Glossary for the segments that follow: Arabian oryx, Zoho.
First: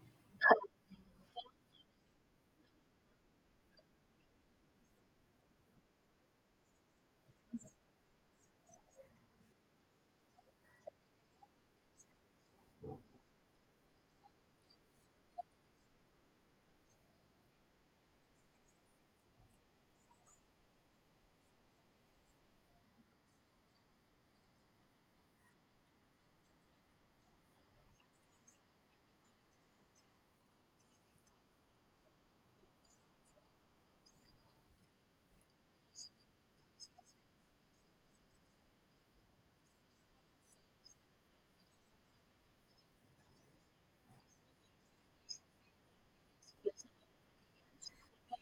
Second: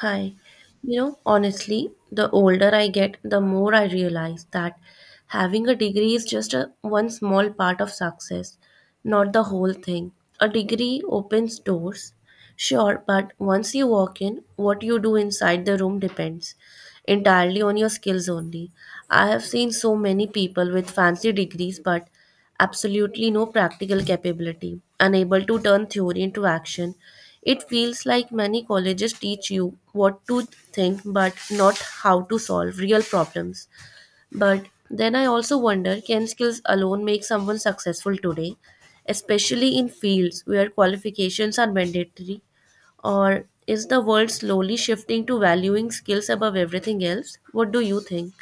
Hi. You know, honestly, the older I get, the more I realize that having a degree is just one small part of success, not the whole thing. A degree opens doors, sure, but once you walk in, what you do inside the room depends entirely on your skills only. I have seen so many people with fancy degrees but absolutely no practical capability, unable to turn theory into action. It feels like many colleges teach you what to think but not how to solve real problems. But then I also wonder, can skills alone make someone successful today, especially in fields where qualifications are mandatory? Or is the world slowly shifting to valuing skills above everything else? What do you think?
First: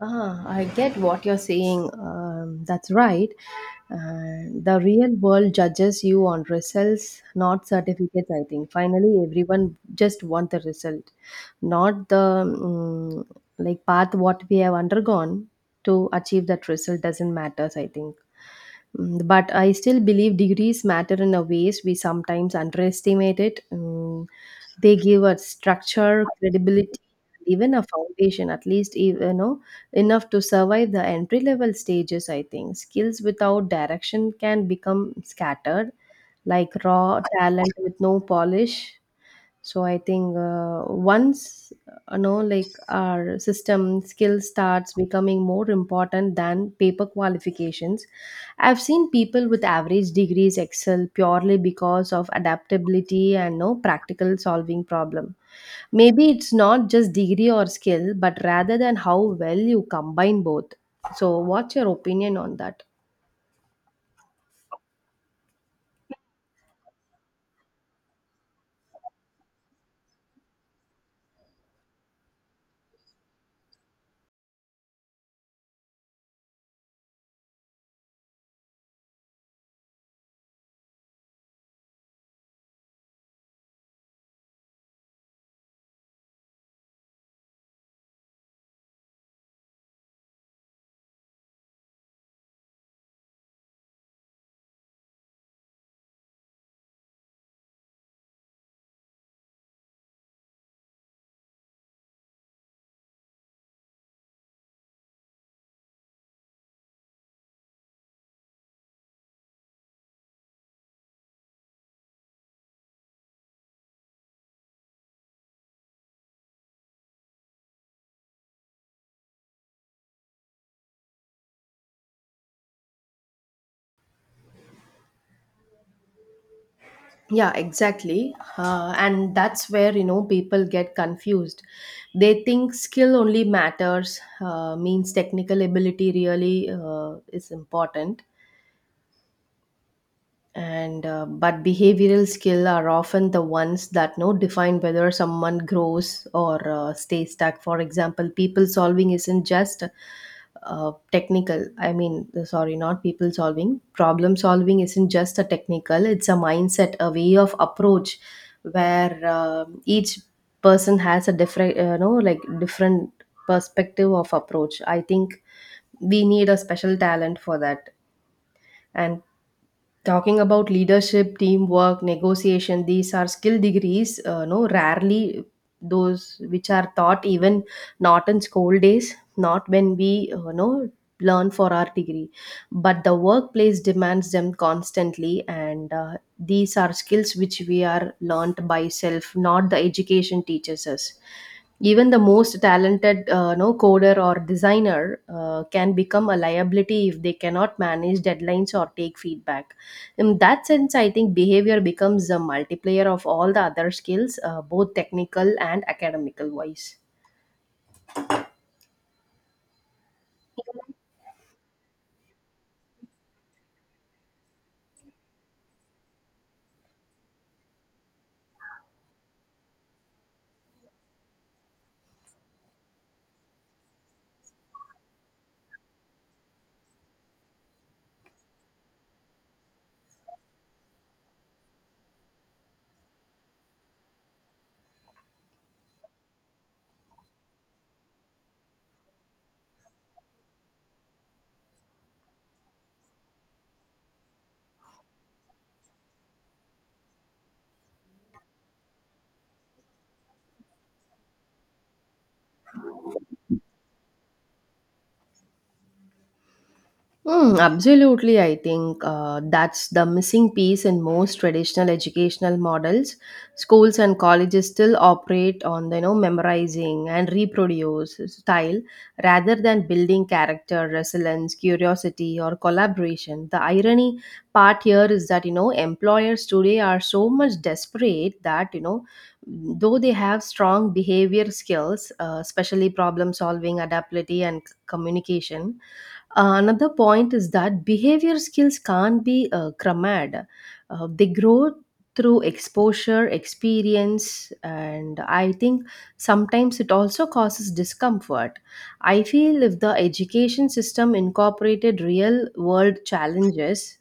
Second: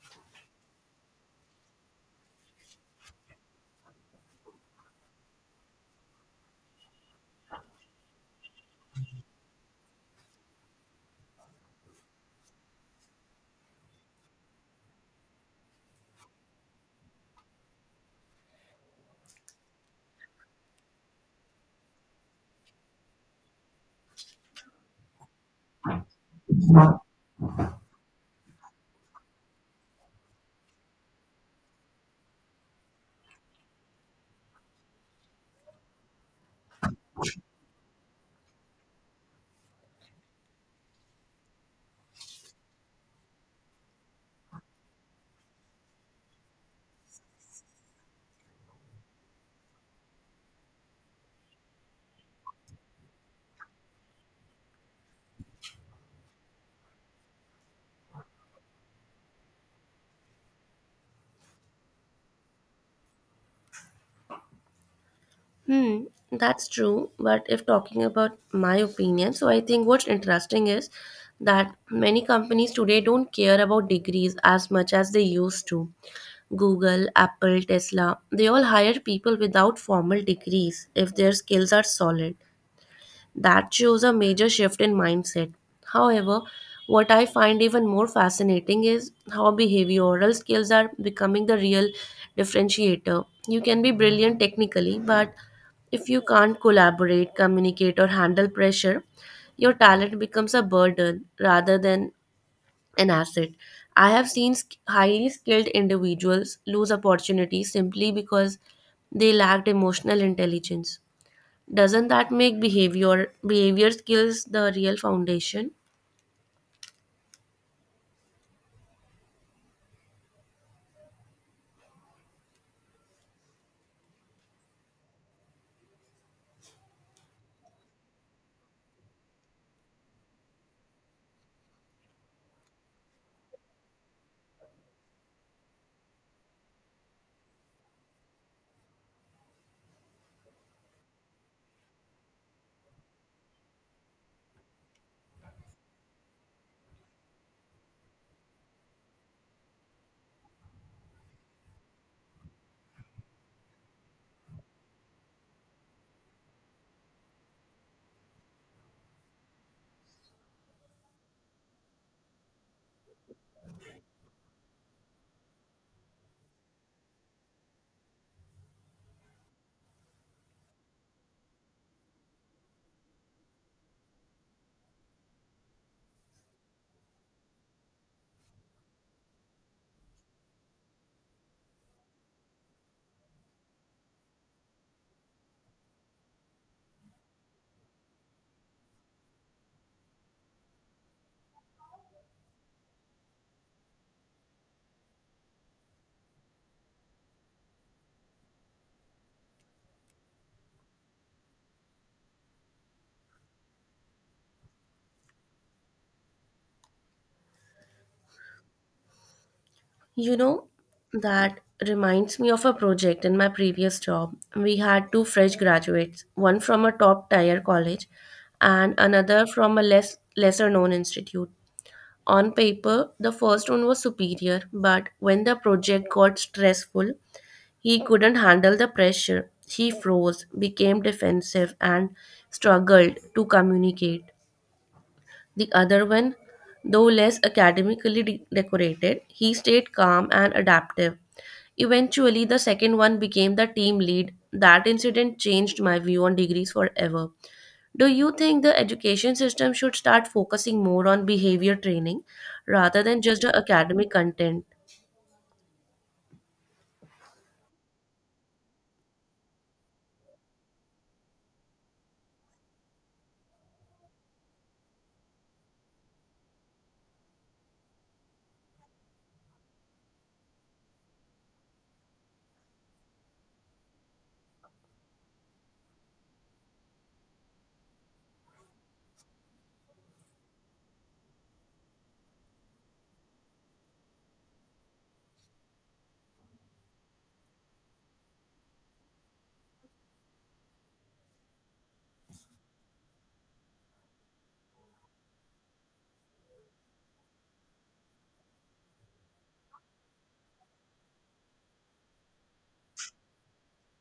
Ah, I get what you're saying. That's right. The real world judges you on results, not certificates, I think. Finally, everyone just want the result, not the like path what we have undergone to achieve that result doesn't matter, I think. But I still believe degrees matter in a ways we sometimes underestimate it. They give us structure, credibility, even a foundation, at least e, you know enough to survive the entry level stages. I think skills without direction can become scattered, like raw talent with no polish. So I think once like our system, skill starts becoming more important than paper qualifications. I've seen people with average degrees excel purely because of adaptability and no practical solving problem. Maybe it's not just degree or skill but rather than how well you combine both. So what's your opinion on that? Hmm, that's true. But if talking about my opinion, so I think what's interesting is that many companies today don't care about degrees as much as they used to. Google, Apple, Tesla, they all hire people without formal degrees if their skills are solid. That shows a major shift in mindset. However, what I find even more fascinating is how behavioral skills are becoming the real differentiator. You can be brilliant technically, but if you can't collaborate, communicate, or handle pressure, your talent becomes a burden rather than an asset. I have seen highly skilled individuals lose opportunities simply because they lacked emotional intelligence. Doesn't that make behavior skills the real foundation? Yeah, exactly, and that's where people get confused. They think skill only matters, means technical ability really is important. And but behavioral skill are often the ones that know define whether someone grows or stays stuck. For example, people solving isn't just technical, I mean, sorry, not people solving, problem solving isn't just a technical. It's a mindset, a way of approach where each person has a different, like different perspective of approach, I think. We need a special talent for that. And talking about leadership, teamwork, negotiation, these are skill degrees no rarely those which are taught, even not in school days, not when we know learn for our degree. But the workplace demands them constantly, and these are skills which we are learnt by self, not the education teaches us. Even the most talented no coder or designer can become a liability if they cannot manage deadlines or take feedback. In that sense, I think behavior becomes a multiplier of all the other skills, both technical and academical wise. You know, that reminds me of a project in my previous job. We had two fresh graduates, one from a top tier college and another from a lesser known institute. On paper, the first one was superior, but when the project got stressful, he couldn't handle the pressure. He froze, became defensive, and struggled to communicate. The other one, though less academically decorated, he stayed calm and adaptive. Eventually, the second one became the team lead. That incident changed my view on degrees forever. Do you think the education system should start focusing more on behavior training rather than just the academic content? Mm, absolutely, I think that's the missing piece in most traditional educational models. Schools and colleges still operate on, memorizing and reproduce style rather than building character, resilience, curiosity, or collaboration. The irony part here is that, employers today are so much desperate that, though they have strong behavior skills, especially problem solving, adaptability, and communication. Another point is that behavior skills can't be crammed. They grow through exposure, experience, and I think sometimes it also causes discomfort. I feel if the education system incorporated real world challenges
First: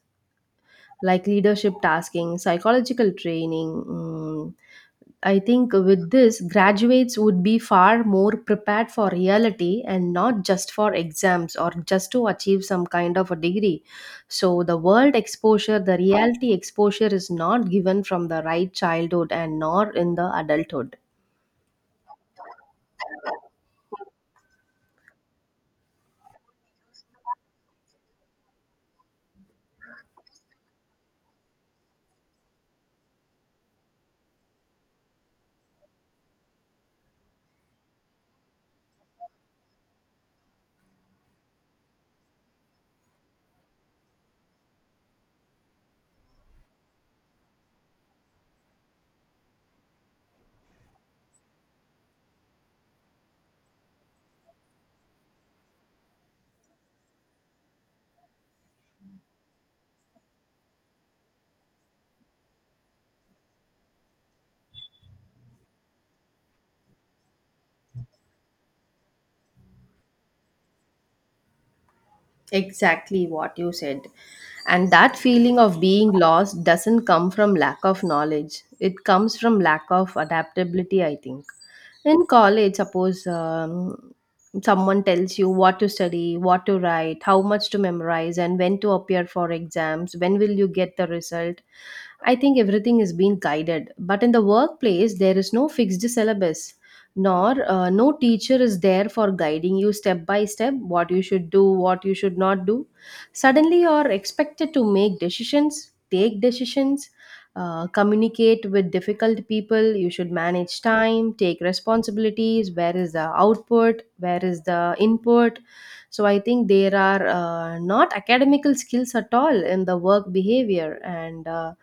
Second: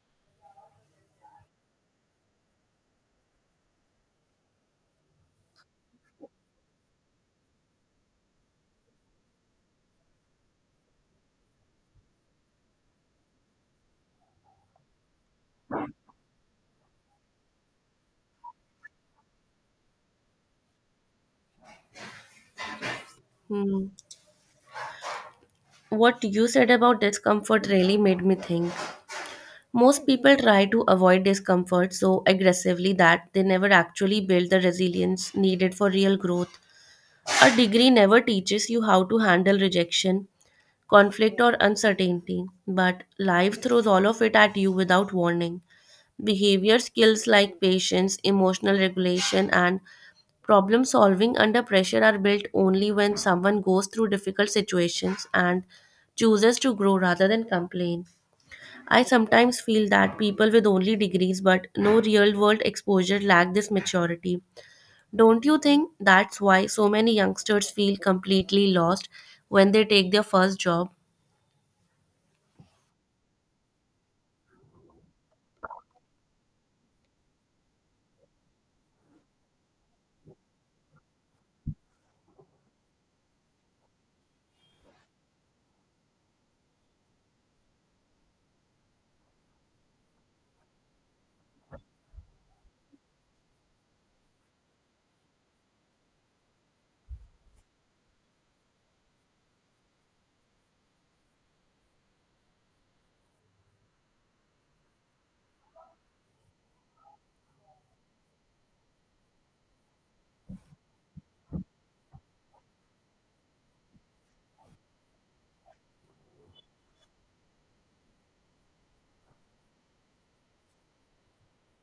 like leadership tasking, psychological training, I think with this, graduates would be far more prepared for reality and not just for exams or just to achieve some kind of a degree. So, the world exposure, the reality exposure is not given from the right childhood and nor in the adulthood. Hmm. What you said about discomfort really made me think. Most people try to avoid discomfort so aggressively that they never actually build the resilience needed for real growth. A degree never teaches you how to handle rejection, conflict, or uncertainty, but life throws all of it at you without warning. Behavior skills like patience, emotional regulation, and problem solving under pressure are built only when someone goes through difficult situations and chooses to grow rather than complain. I sometimes feel that people with only degrees but no real world exposure lack this maturity. Don't you think that's why so many youngsters feel completely lost when they take their first job? Exactly what you said. And that feeling of being lost doesn't come from lack of knowledge, it comes from lack of adaptability, I think. In college, suppose someone tells you what to study, what to write, how much to memorize, and when to appear for exams, when will you get the result? I think everything is being guided, but in the workplace, there is no fixed syllabus, nor no teacher is there for guiding you step by step what you should do, what you should not do. Suddenly, you are expected to make decisions, take decisions, communicate with difficult people. You should manage time, take responsibilities. Where is the output? Where is the input? So I think there are not academical skills at all in the work behavior. And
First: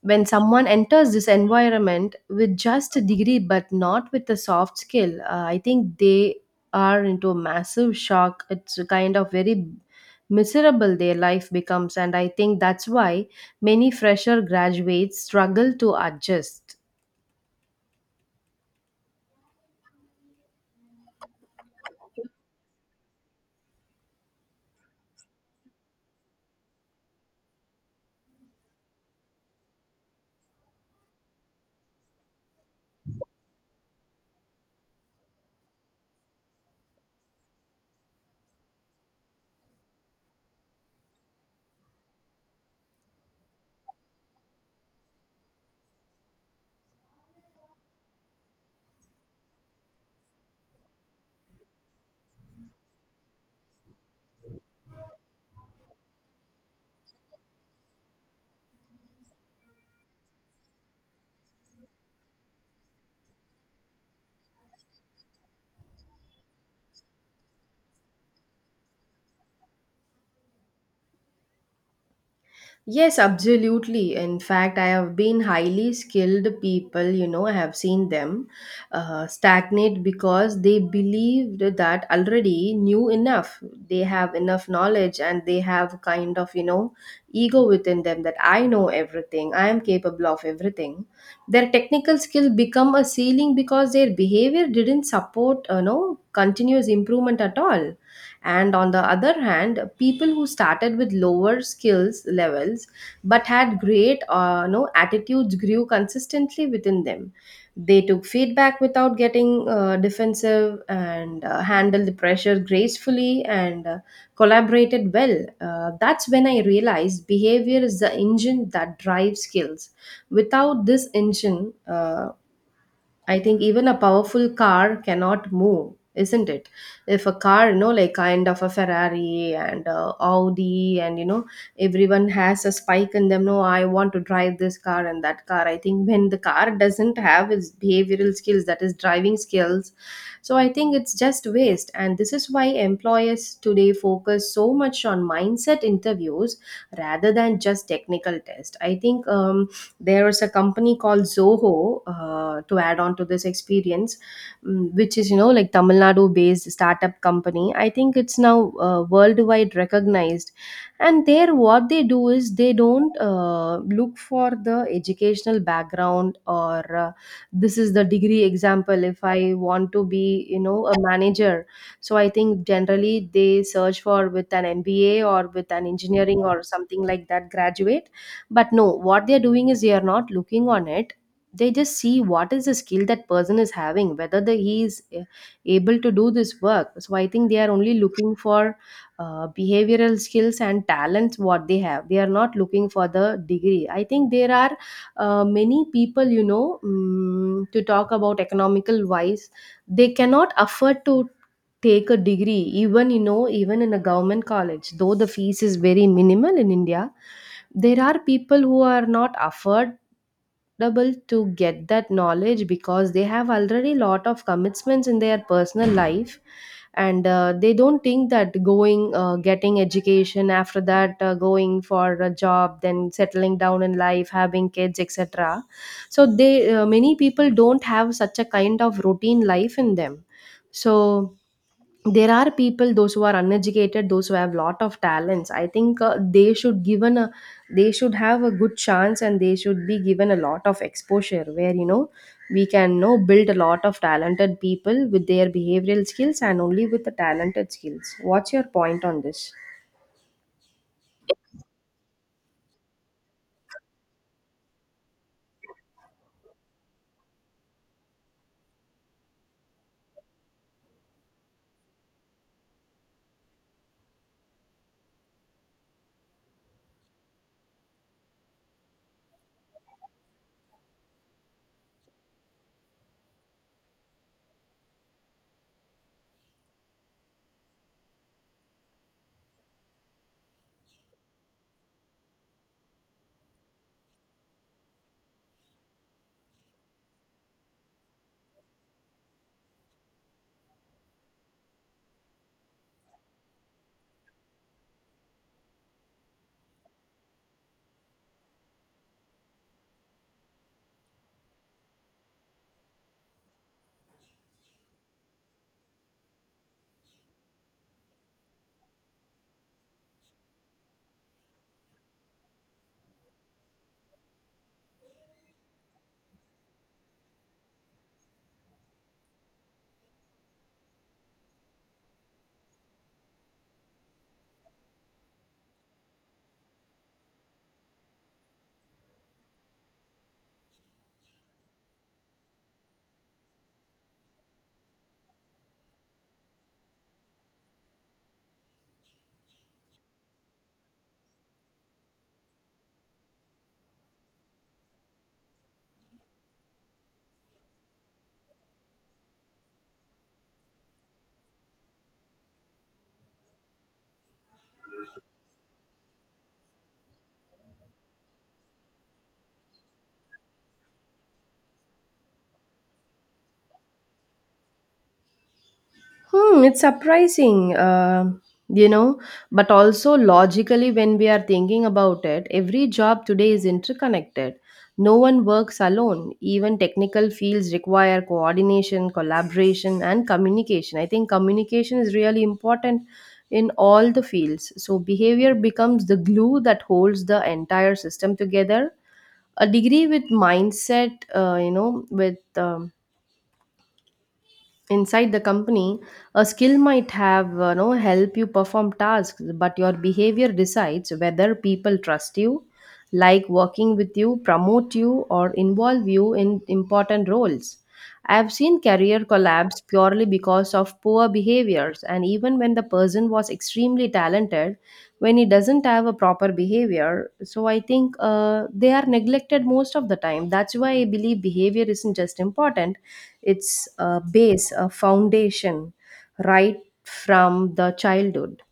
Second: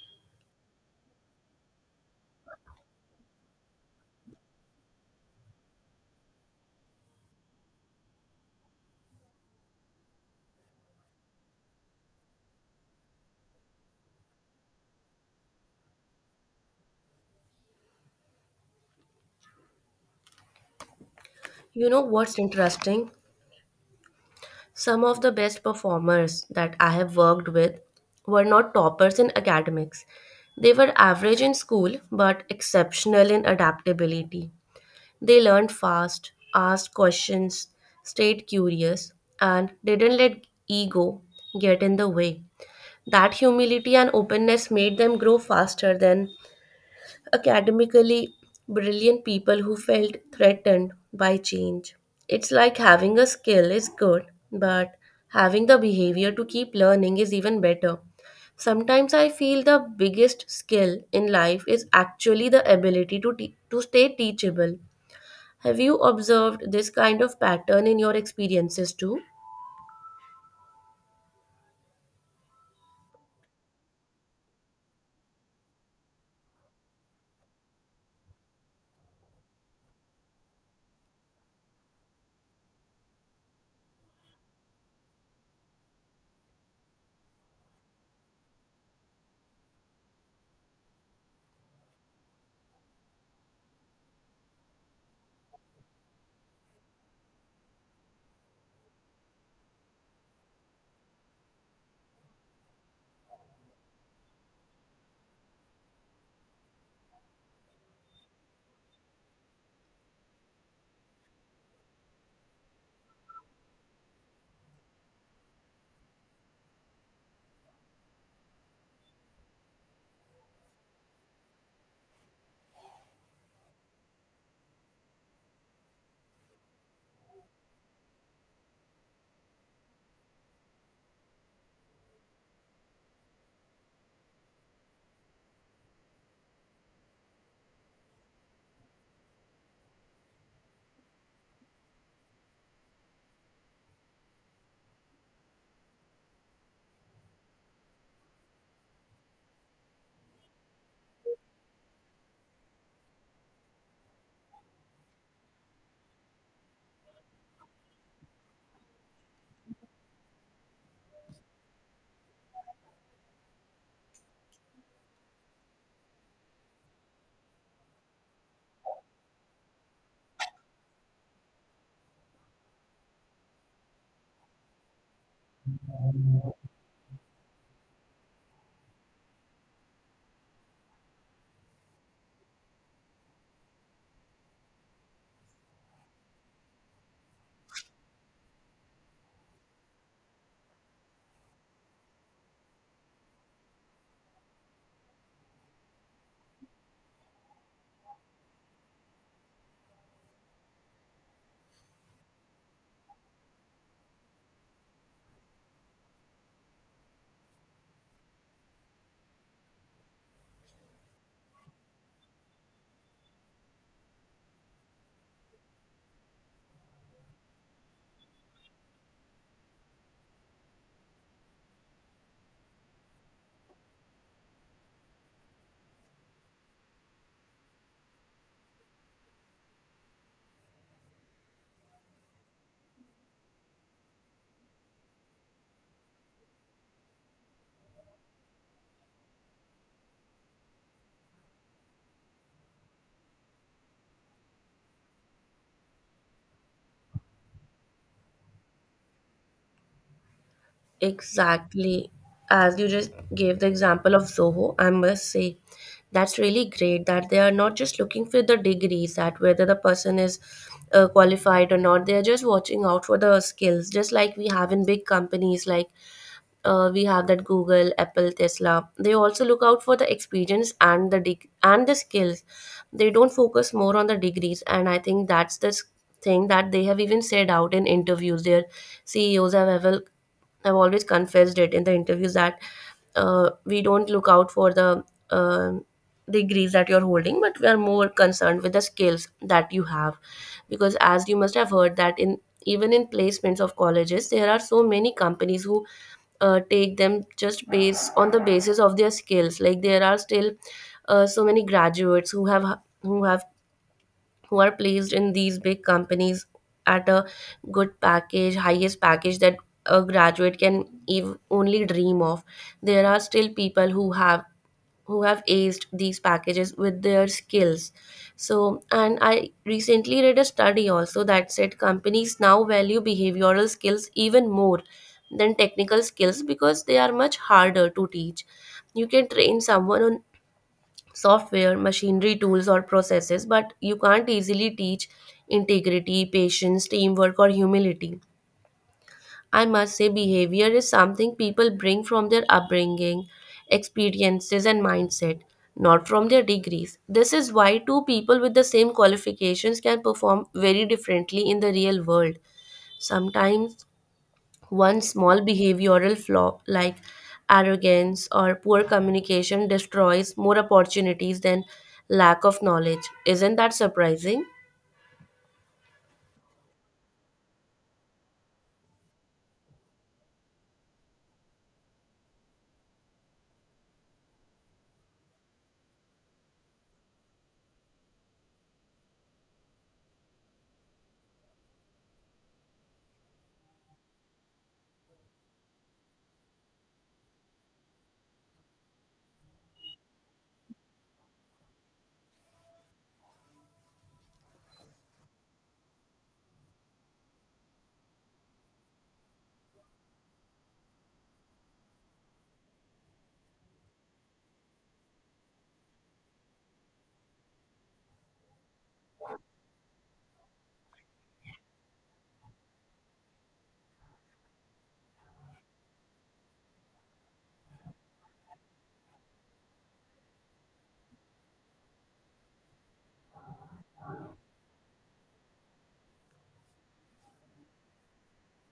when someone enters this environment with just a degree but not with a soft skill, I think they are into a massive shock. It's kind of very miserable, their life becomes, and I think that's why many fresher graduates struggle to adjust. You know what's interesting? Some of the best performers that I have worked with were not toppers in academics. They were average in school but exceptional in adaptability. They learned fast, asked questions, stayed curious, and didn't let ego get in the way. That humility and openness made them grow faster than academically brilliant people who felt threatened by change. It's like having a skill is good, but having the behavior to keep learning is even better. Sometimes I feel the biggest skill in life is actually the ability to stay teachable. Have you observed this kind of pattern in your experiences too? Yes, absolutely. In fact, I have been highly skilled people, I have seen them stagnate because they believed that already knew enough. They have enough knowledge and they have kind of, ego within them, that I know everything, I am capable of everything. Their technical skill become a ceiling because their behavior didn't support, continuous improvement at all. And on the other hand, people who started with lower skills levels but had great no attitudes grew consistently within them. They took feedback without getting defensive, and handled the pressure gracefully, and collaborated well. That's when I realized behavior is the engine that drives skills. Without this engine, I think even a powerful car cannot move, isn't it? If a car, like kind of a Ferrari and a Audi, and everyone has a spike in them. No, I want to drive this car and that car. I think when the car doesn't have its behavioral skills, that is driving skills, so I think it's just waste. And this is why employers today focus so much on mindset interviews rather than just technical test, I think. There is a company called Zoho, to add on to this experience, which is like Tamil Nadu based startup company. I think it's now worldwide recognized, and there what they do is they don't look for the educational background or this is the degree example. If I want to be, a manager, so I think generally they search for with an MBA or with an engineering or something like that graduate. But no, what they're doing is they are not looking on it. They just see what is the skill that person is having, whether he is able to do this work. So I think they are only looking for behavioral skills and talents what they have. They are not looking for the degree. I think there are many people, to talk about economical wise, they cannot afford to take a degree. Even, even in a government college, though the fees is very minimal in india, there are people who are not affordable to get that knowledge because they have already lot of commitments in their personal life. And they don't think that going, getting education after that, going for a job, then settling down in life, having kids, etc. So they, many people don't have such a kind of routine life in them. So there are people, those who are uneducated, those who have lot of talents, I think they should given a, they should have a good chance, and they should be given a lot of exposure where, we can know build a lot of talented people with their behavioral skills and only with the talented skills. What's your point on this? Exactly. As you just gave the example of Zoho, I must say that's really great that they are not just looking for the degrees, that whether the person is qualified or not, they are just watching out for the skills, just like we have in big companies like we have that Google, Apple, Tesla. They also look out for the experience and the skills. They don't focus more on the degrees, and I think that's the thing that they have even said out in interviews. Their CEOs have ever I've always confessed it in the interviews that we don't look out for the um degrees that you're holding, but we are more concerned with the skills that you have. Because as you must have heard that in even in placements of colleges, there are so many companies who take them just based on the basis of their skills. Like there are still so many graduates who have who are placed in these big companies at a good package, highest package that a graduate can only dream of. There are still people who have aced these packages with their skills. So, and I recently read a study also that said companies now value behavioral skills even more than technical skills because they are much harder to teach. You can train someone on software, machinery, tools, or processes, but you can't easily teach integrity, patience, teamwork, or humility. I must say, behavior is something people bring from their upbringing, experiences, and mindset, not from their degrees. This is why two people with the same qualifications can perform very differently in the real world. Sometimes one small behavioral flaw, like arrogance or poor communication, destroys more opportunities than lack of knowledge. Isn't that surprising? Hmm, it's surprising, you know, but also logically, when we are thinking about it, every job today is interconnected. No one works alone. Even technical fields require coordination, collaboration, and communication. I think communication is really important in all the fields. So, behavior becomes the glue that holds the entire system together. A degree with mindset, with um, inside the company, a skill might have, help you perform tasks, but your behavior decides whether people trust you, like working with you, promote you or involve you in important roles. I've seen career collapse purely because of poor behaviors, and even when the person was extremely talented, when he doesn't have a proper behavior, so I think they are neglected most of the time. That's why I believe behavior isn't just important, it's a base, a foundation, right from the childhood.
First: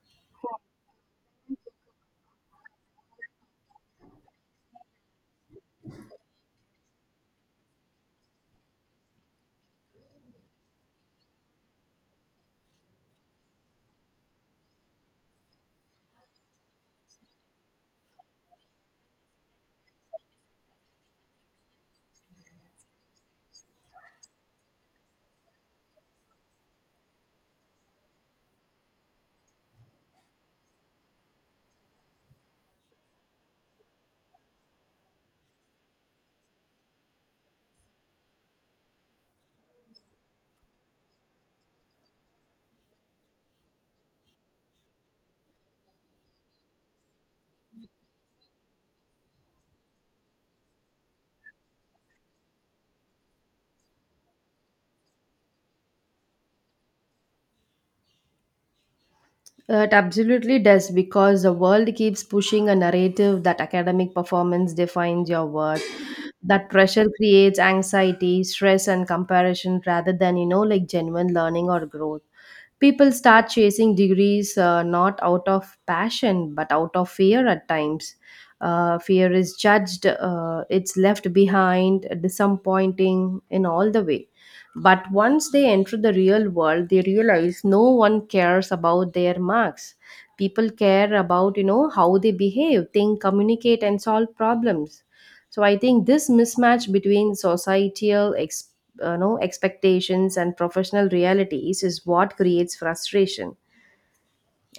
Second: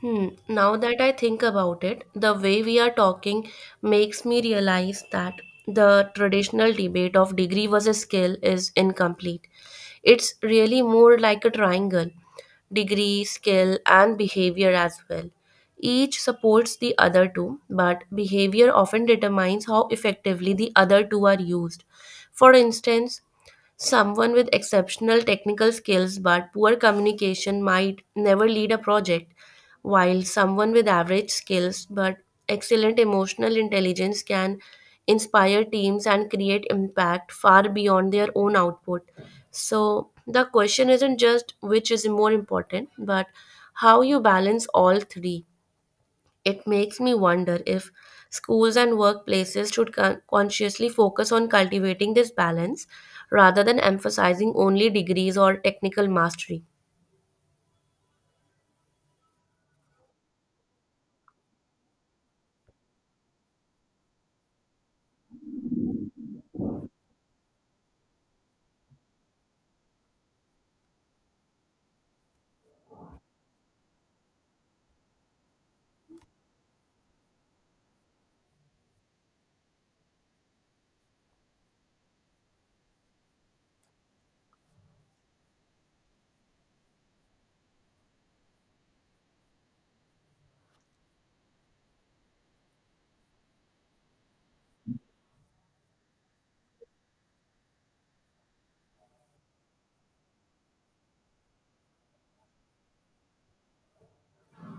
Hmm. Now that I think about it, the way we are talking makes me realize that the traditional debate of degree versus skill is incomplete. It's really more like a triangle: degree, skill, and behavior as well. Each supports the other two, but behavior often determines how effectively the other two are used. For instance, someone with exceptional technical skills but poor communication might never lead a project, while someone with average skills but excellent emotional intelligence can inspire teams and create impact far beyond their own output. So, the question isn't just which is more important, but how you balance all three. It makes me wonder if schools and workplaces should consciously focus on cultivating this balance rather than emphasizing only degrees or technical mastery. It absolutely does because the world keeps pushing a narrative that academic performance defines your worth. That pressure creates anxiety, stress, and comparison rather than, like genuine learning or growth. People start chasing degrees not out of passion but out of fear at times. Fear is judged, it's left behind, disappointing in all the way. But once they enter the real world, they realize no one cares about their marks. People care about, how they behave, think, communicate, and solve problems. So I think this mismatch between societal ex- no, expectations and professional realities is what creates frustration.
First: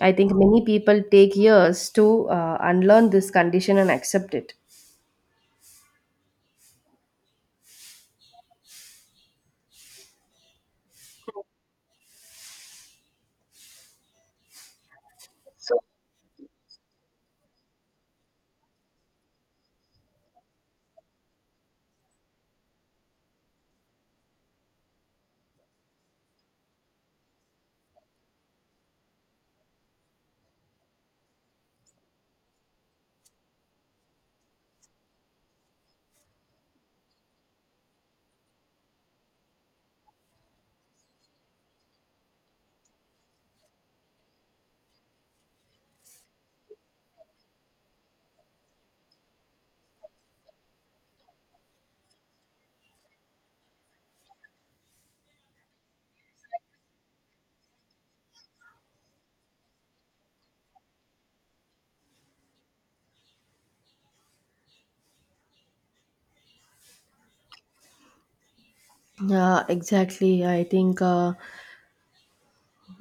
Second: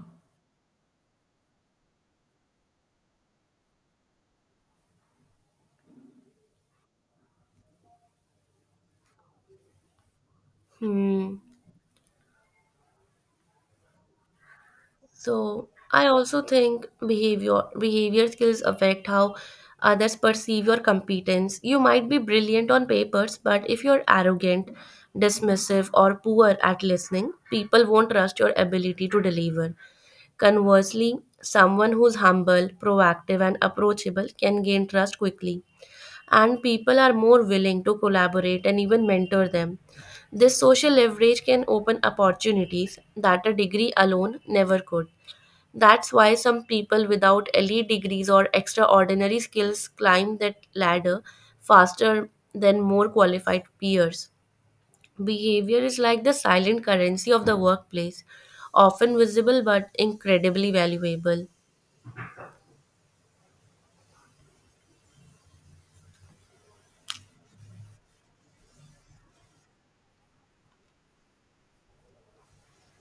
I think many people take years to unlearn this condition and accept it. Hmm. So So, I also think behavior skills affect how others perceive your competence. You might be brilliant on papers, but if you're arrogant, dismissive, or poor at listening, people won't trust your ability to deliver. Conversely, someone who's humble, proactive, and approachable can gain trust quickly, and people are more willing to collaborate and even mentor them. This social leverage can open opportunities that a degree alone never could. That's why some people without elite degrees or extraordinary skills climb that ladder faster than more qualified peers. Behavior is like the silent currency of the workplace, often visible but incredibly valuable. yeah, exactly. I think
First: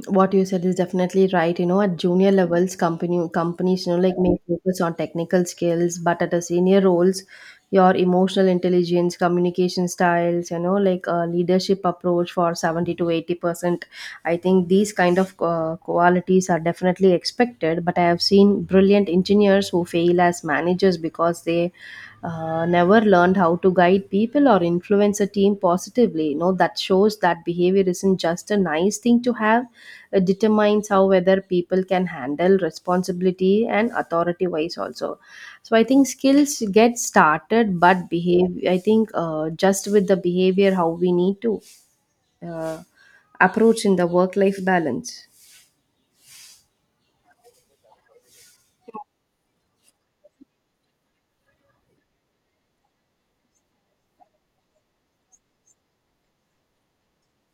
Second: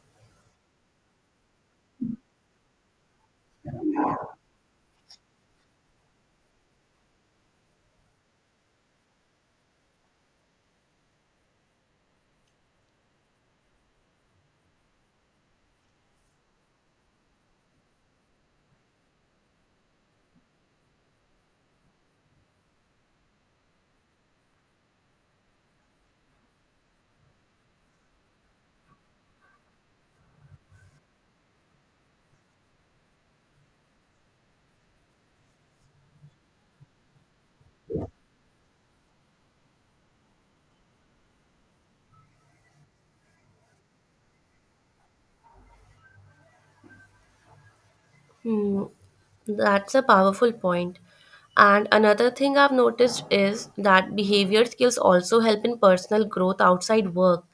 what you said is definitely right. At junior levels, company companies, like, may focus on technical skills, but at a senior roles, your emotional intelligence, communication styles, like a leadership approach for 70 to 80%. I think these kind of qualities are definitely expected. But I have seen brilliant engineers who fail as managers because they never learned how to guide people or influence a team positively. You know, that shows that behavior isn't just a nice thing to have. It determines how whether people can handle responsibility and authority wise also. So I think skills get started, but behave. I think just with the behavior, how we need to uh, approach in the work life balance. Hmm, that's a powerful point. And another thing I've noticed is that behavior skills also help in personal growth outside work.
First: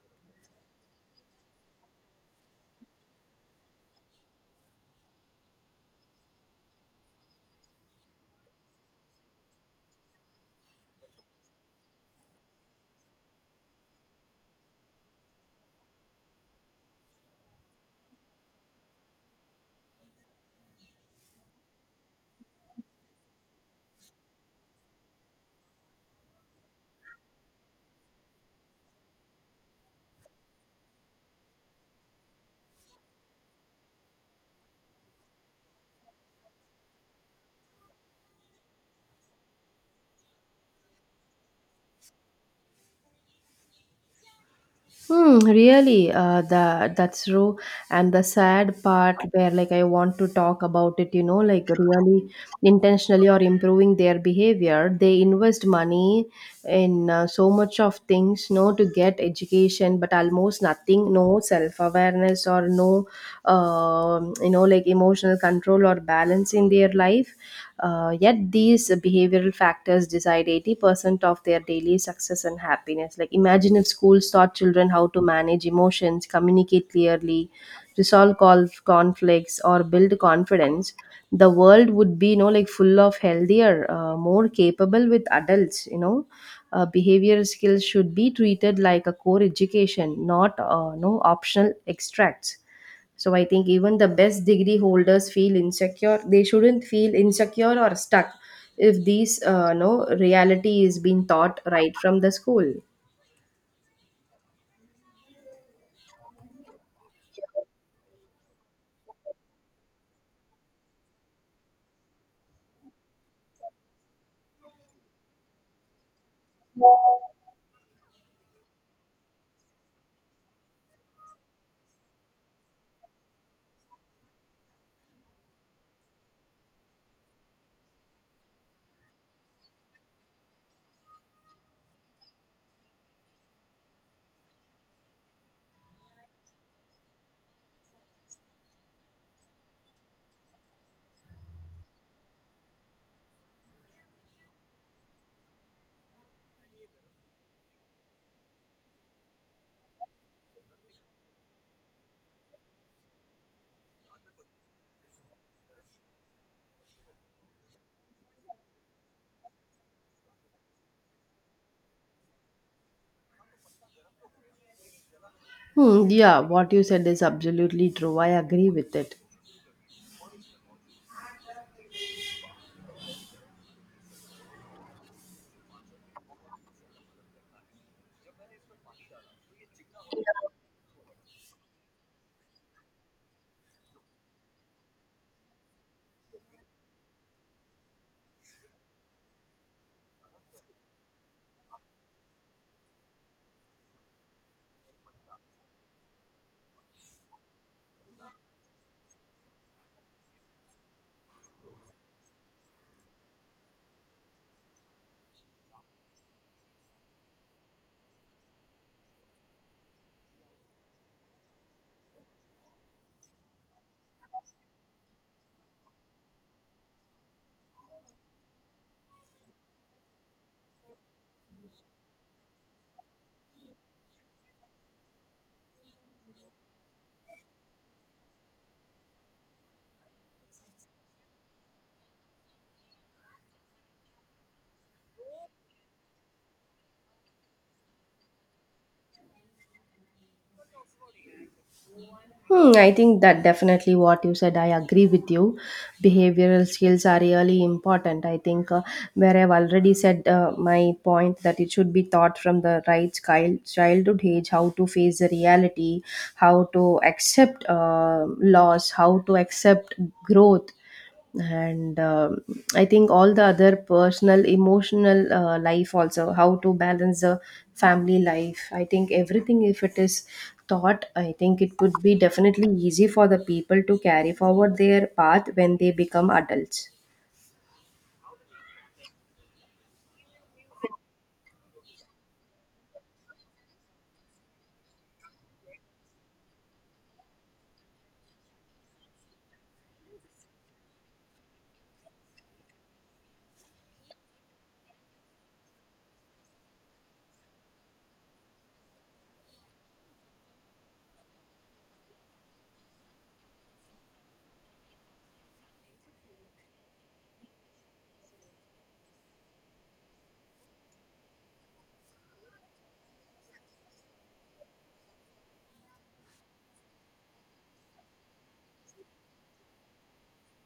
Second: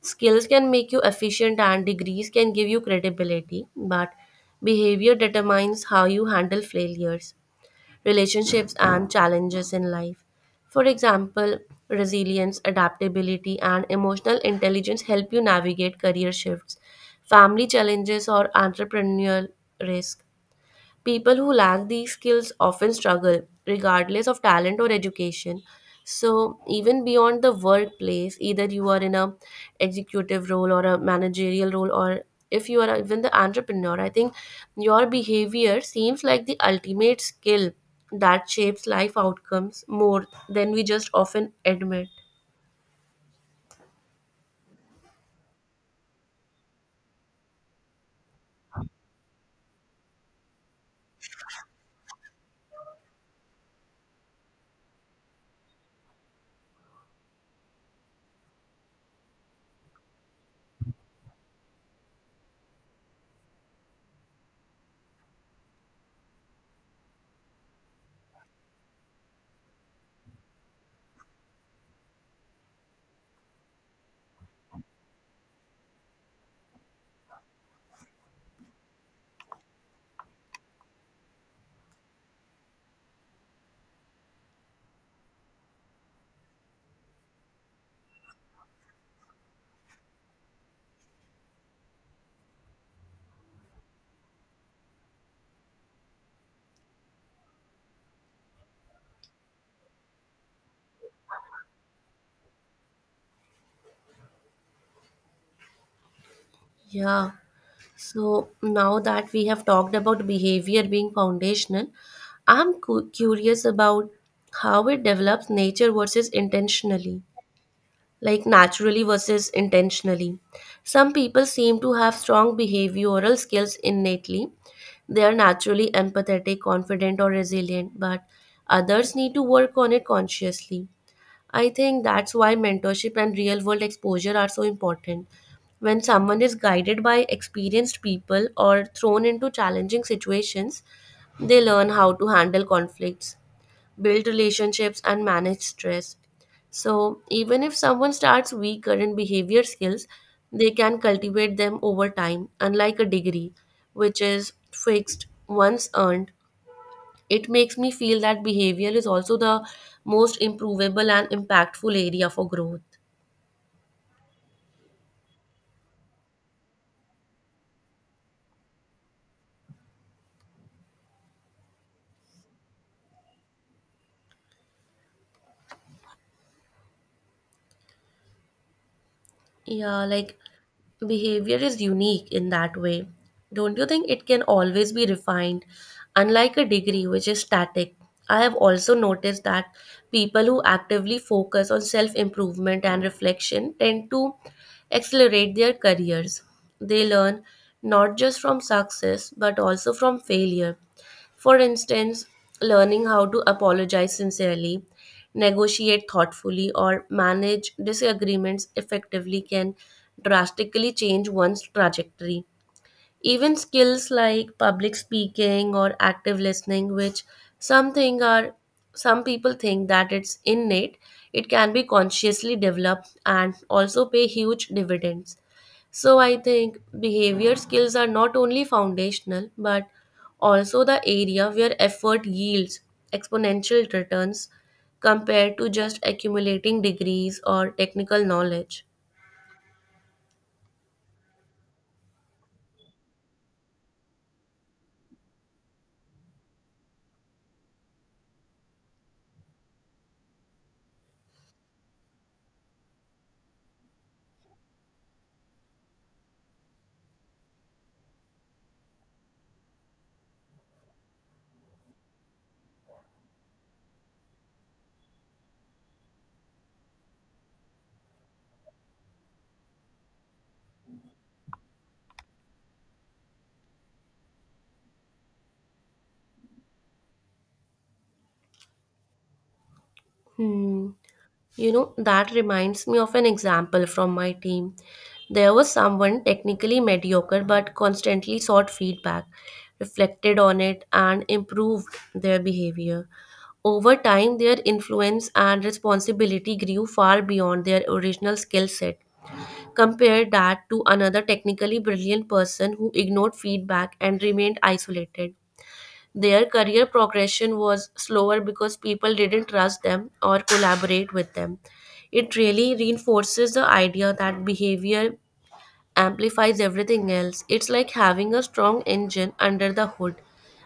Skills can make you efficient, and degrees can give you credibility, but behavior determines how you handle failures, relationships, and challenges in life. For example, resilience, adaptability, and emotional intelligence help you navigate career shifts, family challenges, or entrepreneurial risk. People who lack these skills often struggle, regardless of talent or education. So, even beyond the workplace, either you are in a executive role or a managerial role, or if you are even the entrepreneur, I think your behavior seems like the ultimate skill that shapes life outcomes more than we just often admit. Hmm, really, the that's true. And the sad part where like I want to talk about it, you know, like really intentionally or improving their behavior, they invest money in so much of things, no, to get education, but almost nothing, no self awareness or no, you know, like emotional control or balance in their life. Yet these behavioral factors decide 80% of their daily success and happiness. Like, imagine if schools taught children how to manage emotions, communicate clearly, resolve conflicts, or build confidence, the world would be, you know, like full of healthier, more capable with adults, you know. Behavioral skills should be treated like a core education, not no optional extracts, so I think even the best degree holders feel insecure. They shouldn't feel insecure or stuck if these no reality is being taught right from the school. Yeah. So now that we have talked about behavior being foundational, I'm curious about how it develops nature versus intentionally, like naturally versus intentionally. Some people seem to have strong behavioral skills innately. They are naturally empathetic, confident, or resilient, but others need to work on it consciously. I think that's why mentorship and real world exposure are so important. When someone is guided by experienced people or thrown into challenging situations, they learn how to handle conflicts, build relationships, and manage stress. So, even if someone starts weaker in behavior skills, they can cultivate them over time, unlike a degree, which is fixed once earned. It makes me feel that behavior is also the most improvable and impactful area for growth. Hmm, yeah, what you said is absolutely true. I agree with it. Yeah, like behavior is unique in that way. Don't you think it can always be refined, unlike a degree which is static? I have also noticed that people who actively focus on self improvement and reflection tend to accelerate their careers. They learn not just from success but also from failure. For instance, learning how to apologize sincerely, negotiate thoughtfully, or manage disagreements effectively can drastically change one's trajectory. Even skills like public speaking or active listening, which some think are some people think that it's innate, it can be consciously developed and also pay huge dividends. So I think behavior skills are not only foundational but also the area where effort yields exponential returns compared to just accumulating degrees or technical knowledge. Hmm, I think that definitely what you said, I agree with you. Behavioral skills are really important. I think where I've already said my point that it should be taught from the right childhood age, how to face the reality, how to accept loss, how to accept growth, and I think all the other personal emotional life, also how to balance the family life. I think everything, if it is taught, I think it could be definitely easy for the people to carry forward their path when they become adults. Hmm. You know, that reminds me of an example from my team. There was someone technically mediocre but constantly sought feedback, reflected on it, and improved their behavior. Over time, their influence and responsibility grew far beyond their original skill set. Compare that to another technically brilliant person who ignored feedback and remained isolated. Their career progression was slower because people didn't trust them or collaborate with them. It really reinforces the idea that behavior amplifies everything else. It's like having a strong engine under the hood.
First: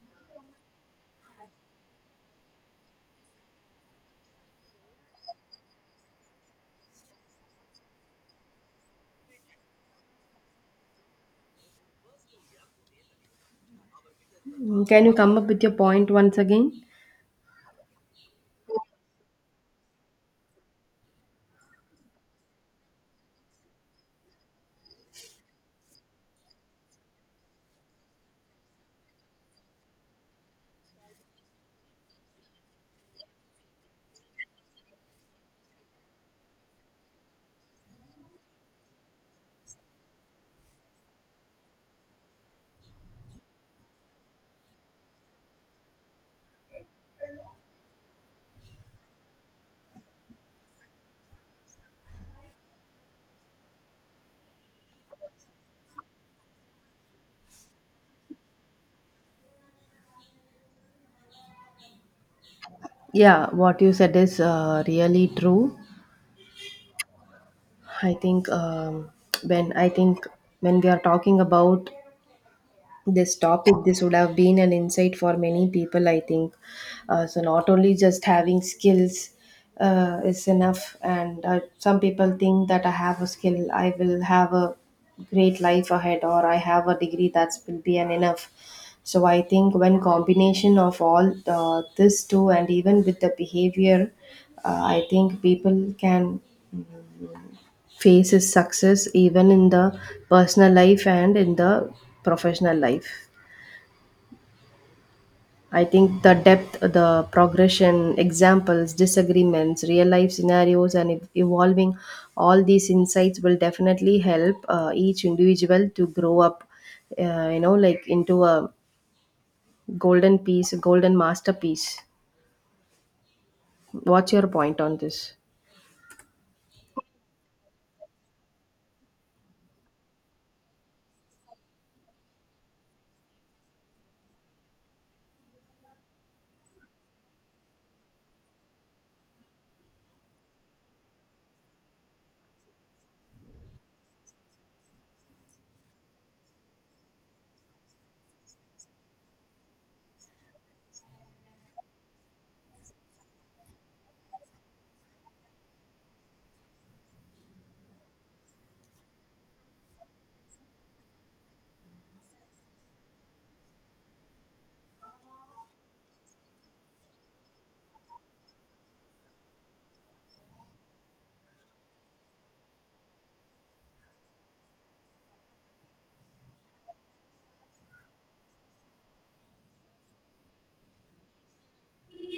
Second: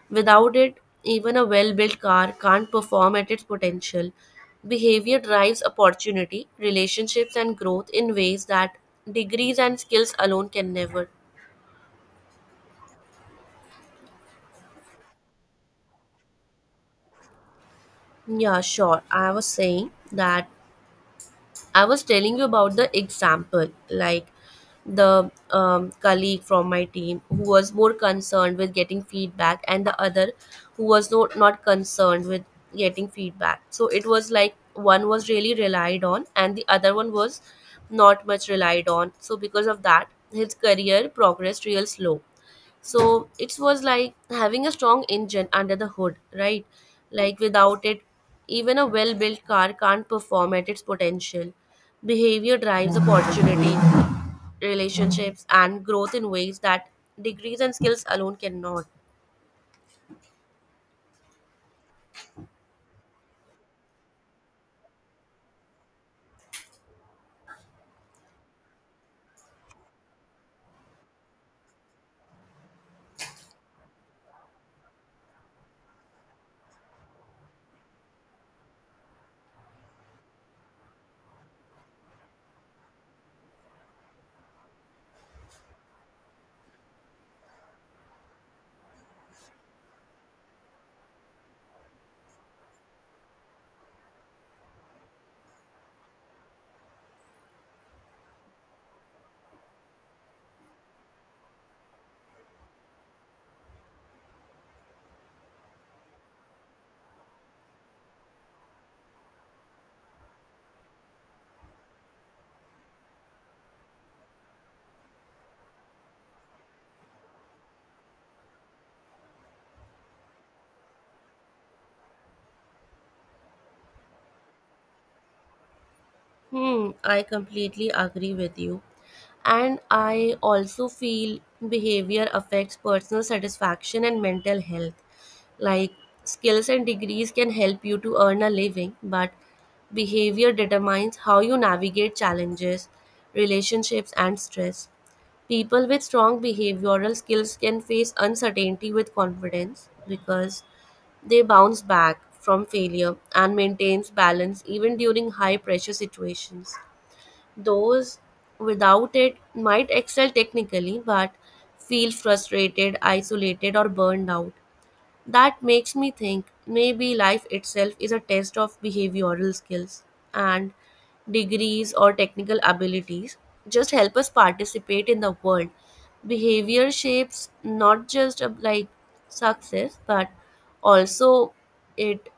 Without it, even a well built car can't perform at its potential. Behavior drives opportunity, relationships, and growth in ways that degrees and skills alone can never. Mm, can you come up with your point once again? Yeah, sure. I was saying that I was telling you about the example, like the colleague from my team who was more concerned with getting feedback, and the other who was not concerned with getting feedback. So it was like one was really relied on, and the other one was not much relied on. So because of that, his career progressed real slow. So it was like having a strong engine under the hood, right? Like without it, even a well built car can't perform at its potential. Behavior drives opportunity, relationships, and growth in ways that degrees and skills alone cannot. Yeah, what you said is really true. I think when I think, when we are talking about this topic, this would have been an insight for many people. I think so not only just having skills is enough, and some people think that I have a skill, I will have a great life ahead, or I have a degree that will be an enough. So I think when combination of all this too, and even with the behavior, I think people can face is success even in the personal life and in the professional life. I think the depth, the progression, examples, disagreements, real life scenarios, and evolving all these insights will definitely help each individual to grow up, you know, like into a golden piece, a golden masterpiece. What's your point on this? Hmm, I completely agree with you, and I also feel behavior affects personal satisfaction and mental health. Like skills and degrees can help you to earn a living, but behavior determines how you navigate challenges, relationships, and stress. People with strong behavioral skills can face uncertainty with confidence because they bounce back from failure and maintains balance even during high pressure situations. Those without it might excel technically but feel frustrated, isolated, or burned out. That makes me think maybe life itself is a test of behavioral skills, and degrees or technical abilities just help us participate in the world. Behavior shapes not just success but also it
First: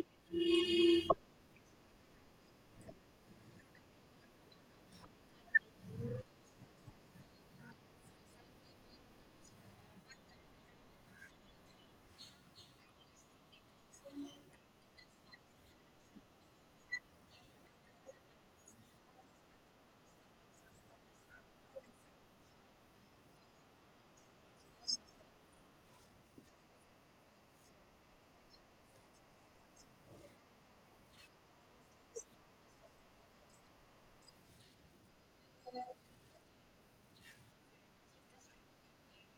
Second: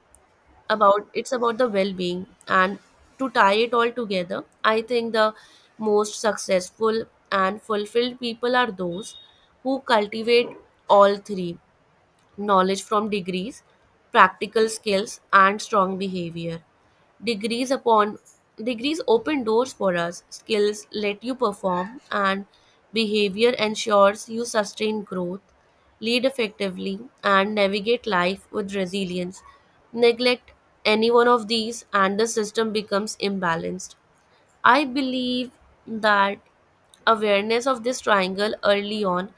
it's about the well-being. And to tie it all together, I think the most successful and fulfilled people are those who cultivate all three: knowledge from degrees, practical skills, and strong behavior. Degrees upon Degrees open doors for us. Skills let you perform, and behavior ensures you sustain growth, lead effectively, and navigate life with resilience. Neglect any one of these, and the system becomes imbalanced. I believe that awareness of this triangle early on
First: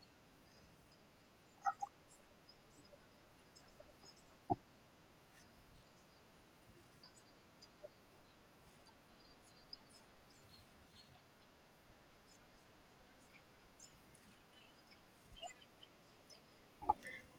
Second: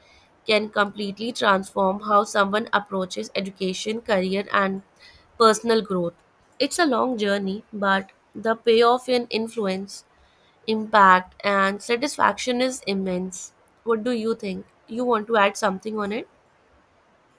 can completely transform how someone approaches education, career, and personal growth. It's a long journey, but the payoff in influence, impact, and satisfaction is immense. What do you think? You want to add something on it?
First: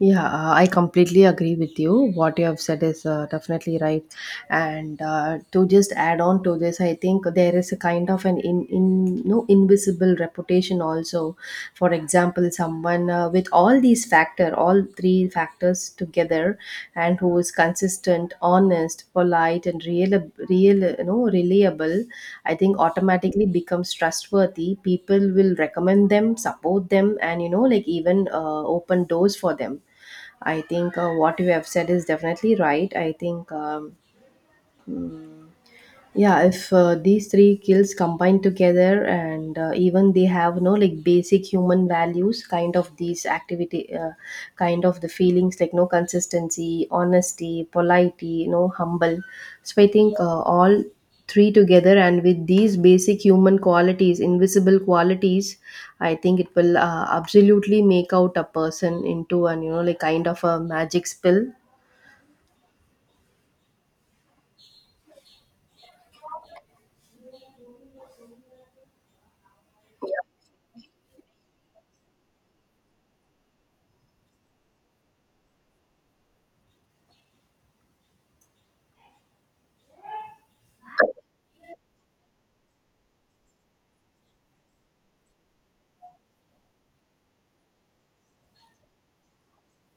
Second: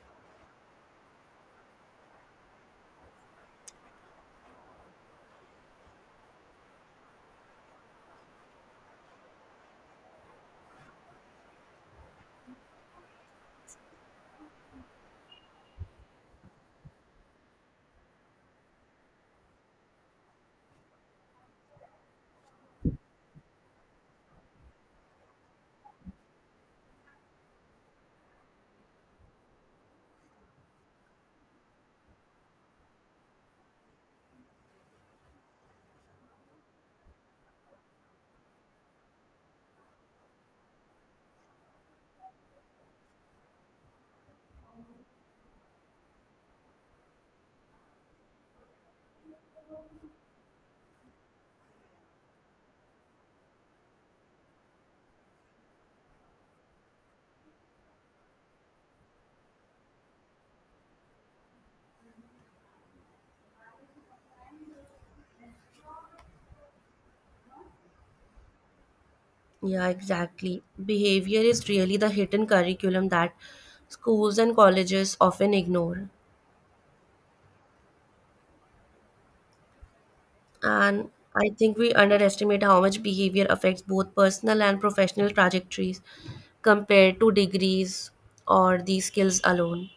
Yeah, I completely agree with you. What you have said is definitely right. And to just add on to this, I think there is a kind of an in no invisible reputation also. For example, someone with all these factor, all three factors together, and who is consistent, honest, polite, and real, you know, reliable. I think automatically becomes trustworthy. People will recommend them, support them, and you know, like even open doors for them. I think what you have said is definitely right. I think, mm, yeah, if these three skills combine together, and even they have no like basic human values, kind of these activity, kind of the feelings like no consistency, honesty, polity, no humble. So I think all three together and with these basic human qualities, invisible qualities, I think it will absolutely make out a person into an, you know, like kind of a magic spell. Yeah, exactly. Behavior is really the hidden curriculum that schools and colleges often ignore. And I think we underestimate how much behavior affects both personal and professional trajectories compared to degrees or the skills alone.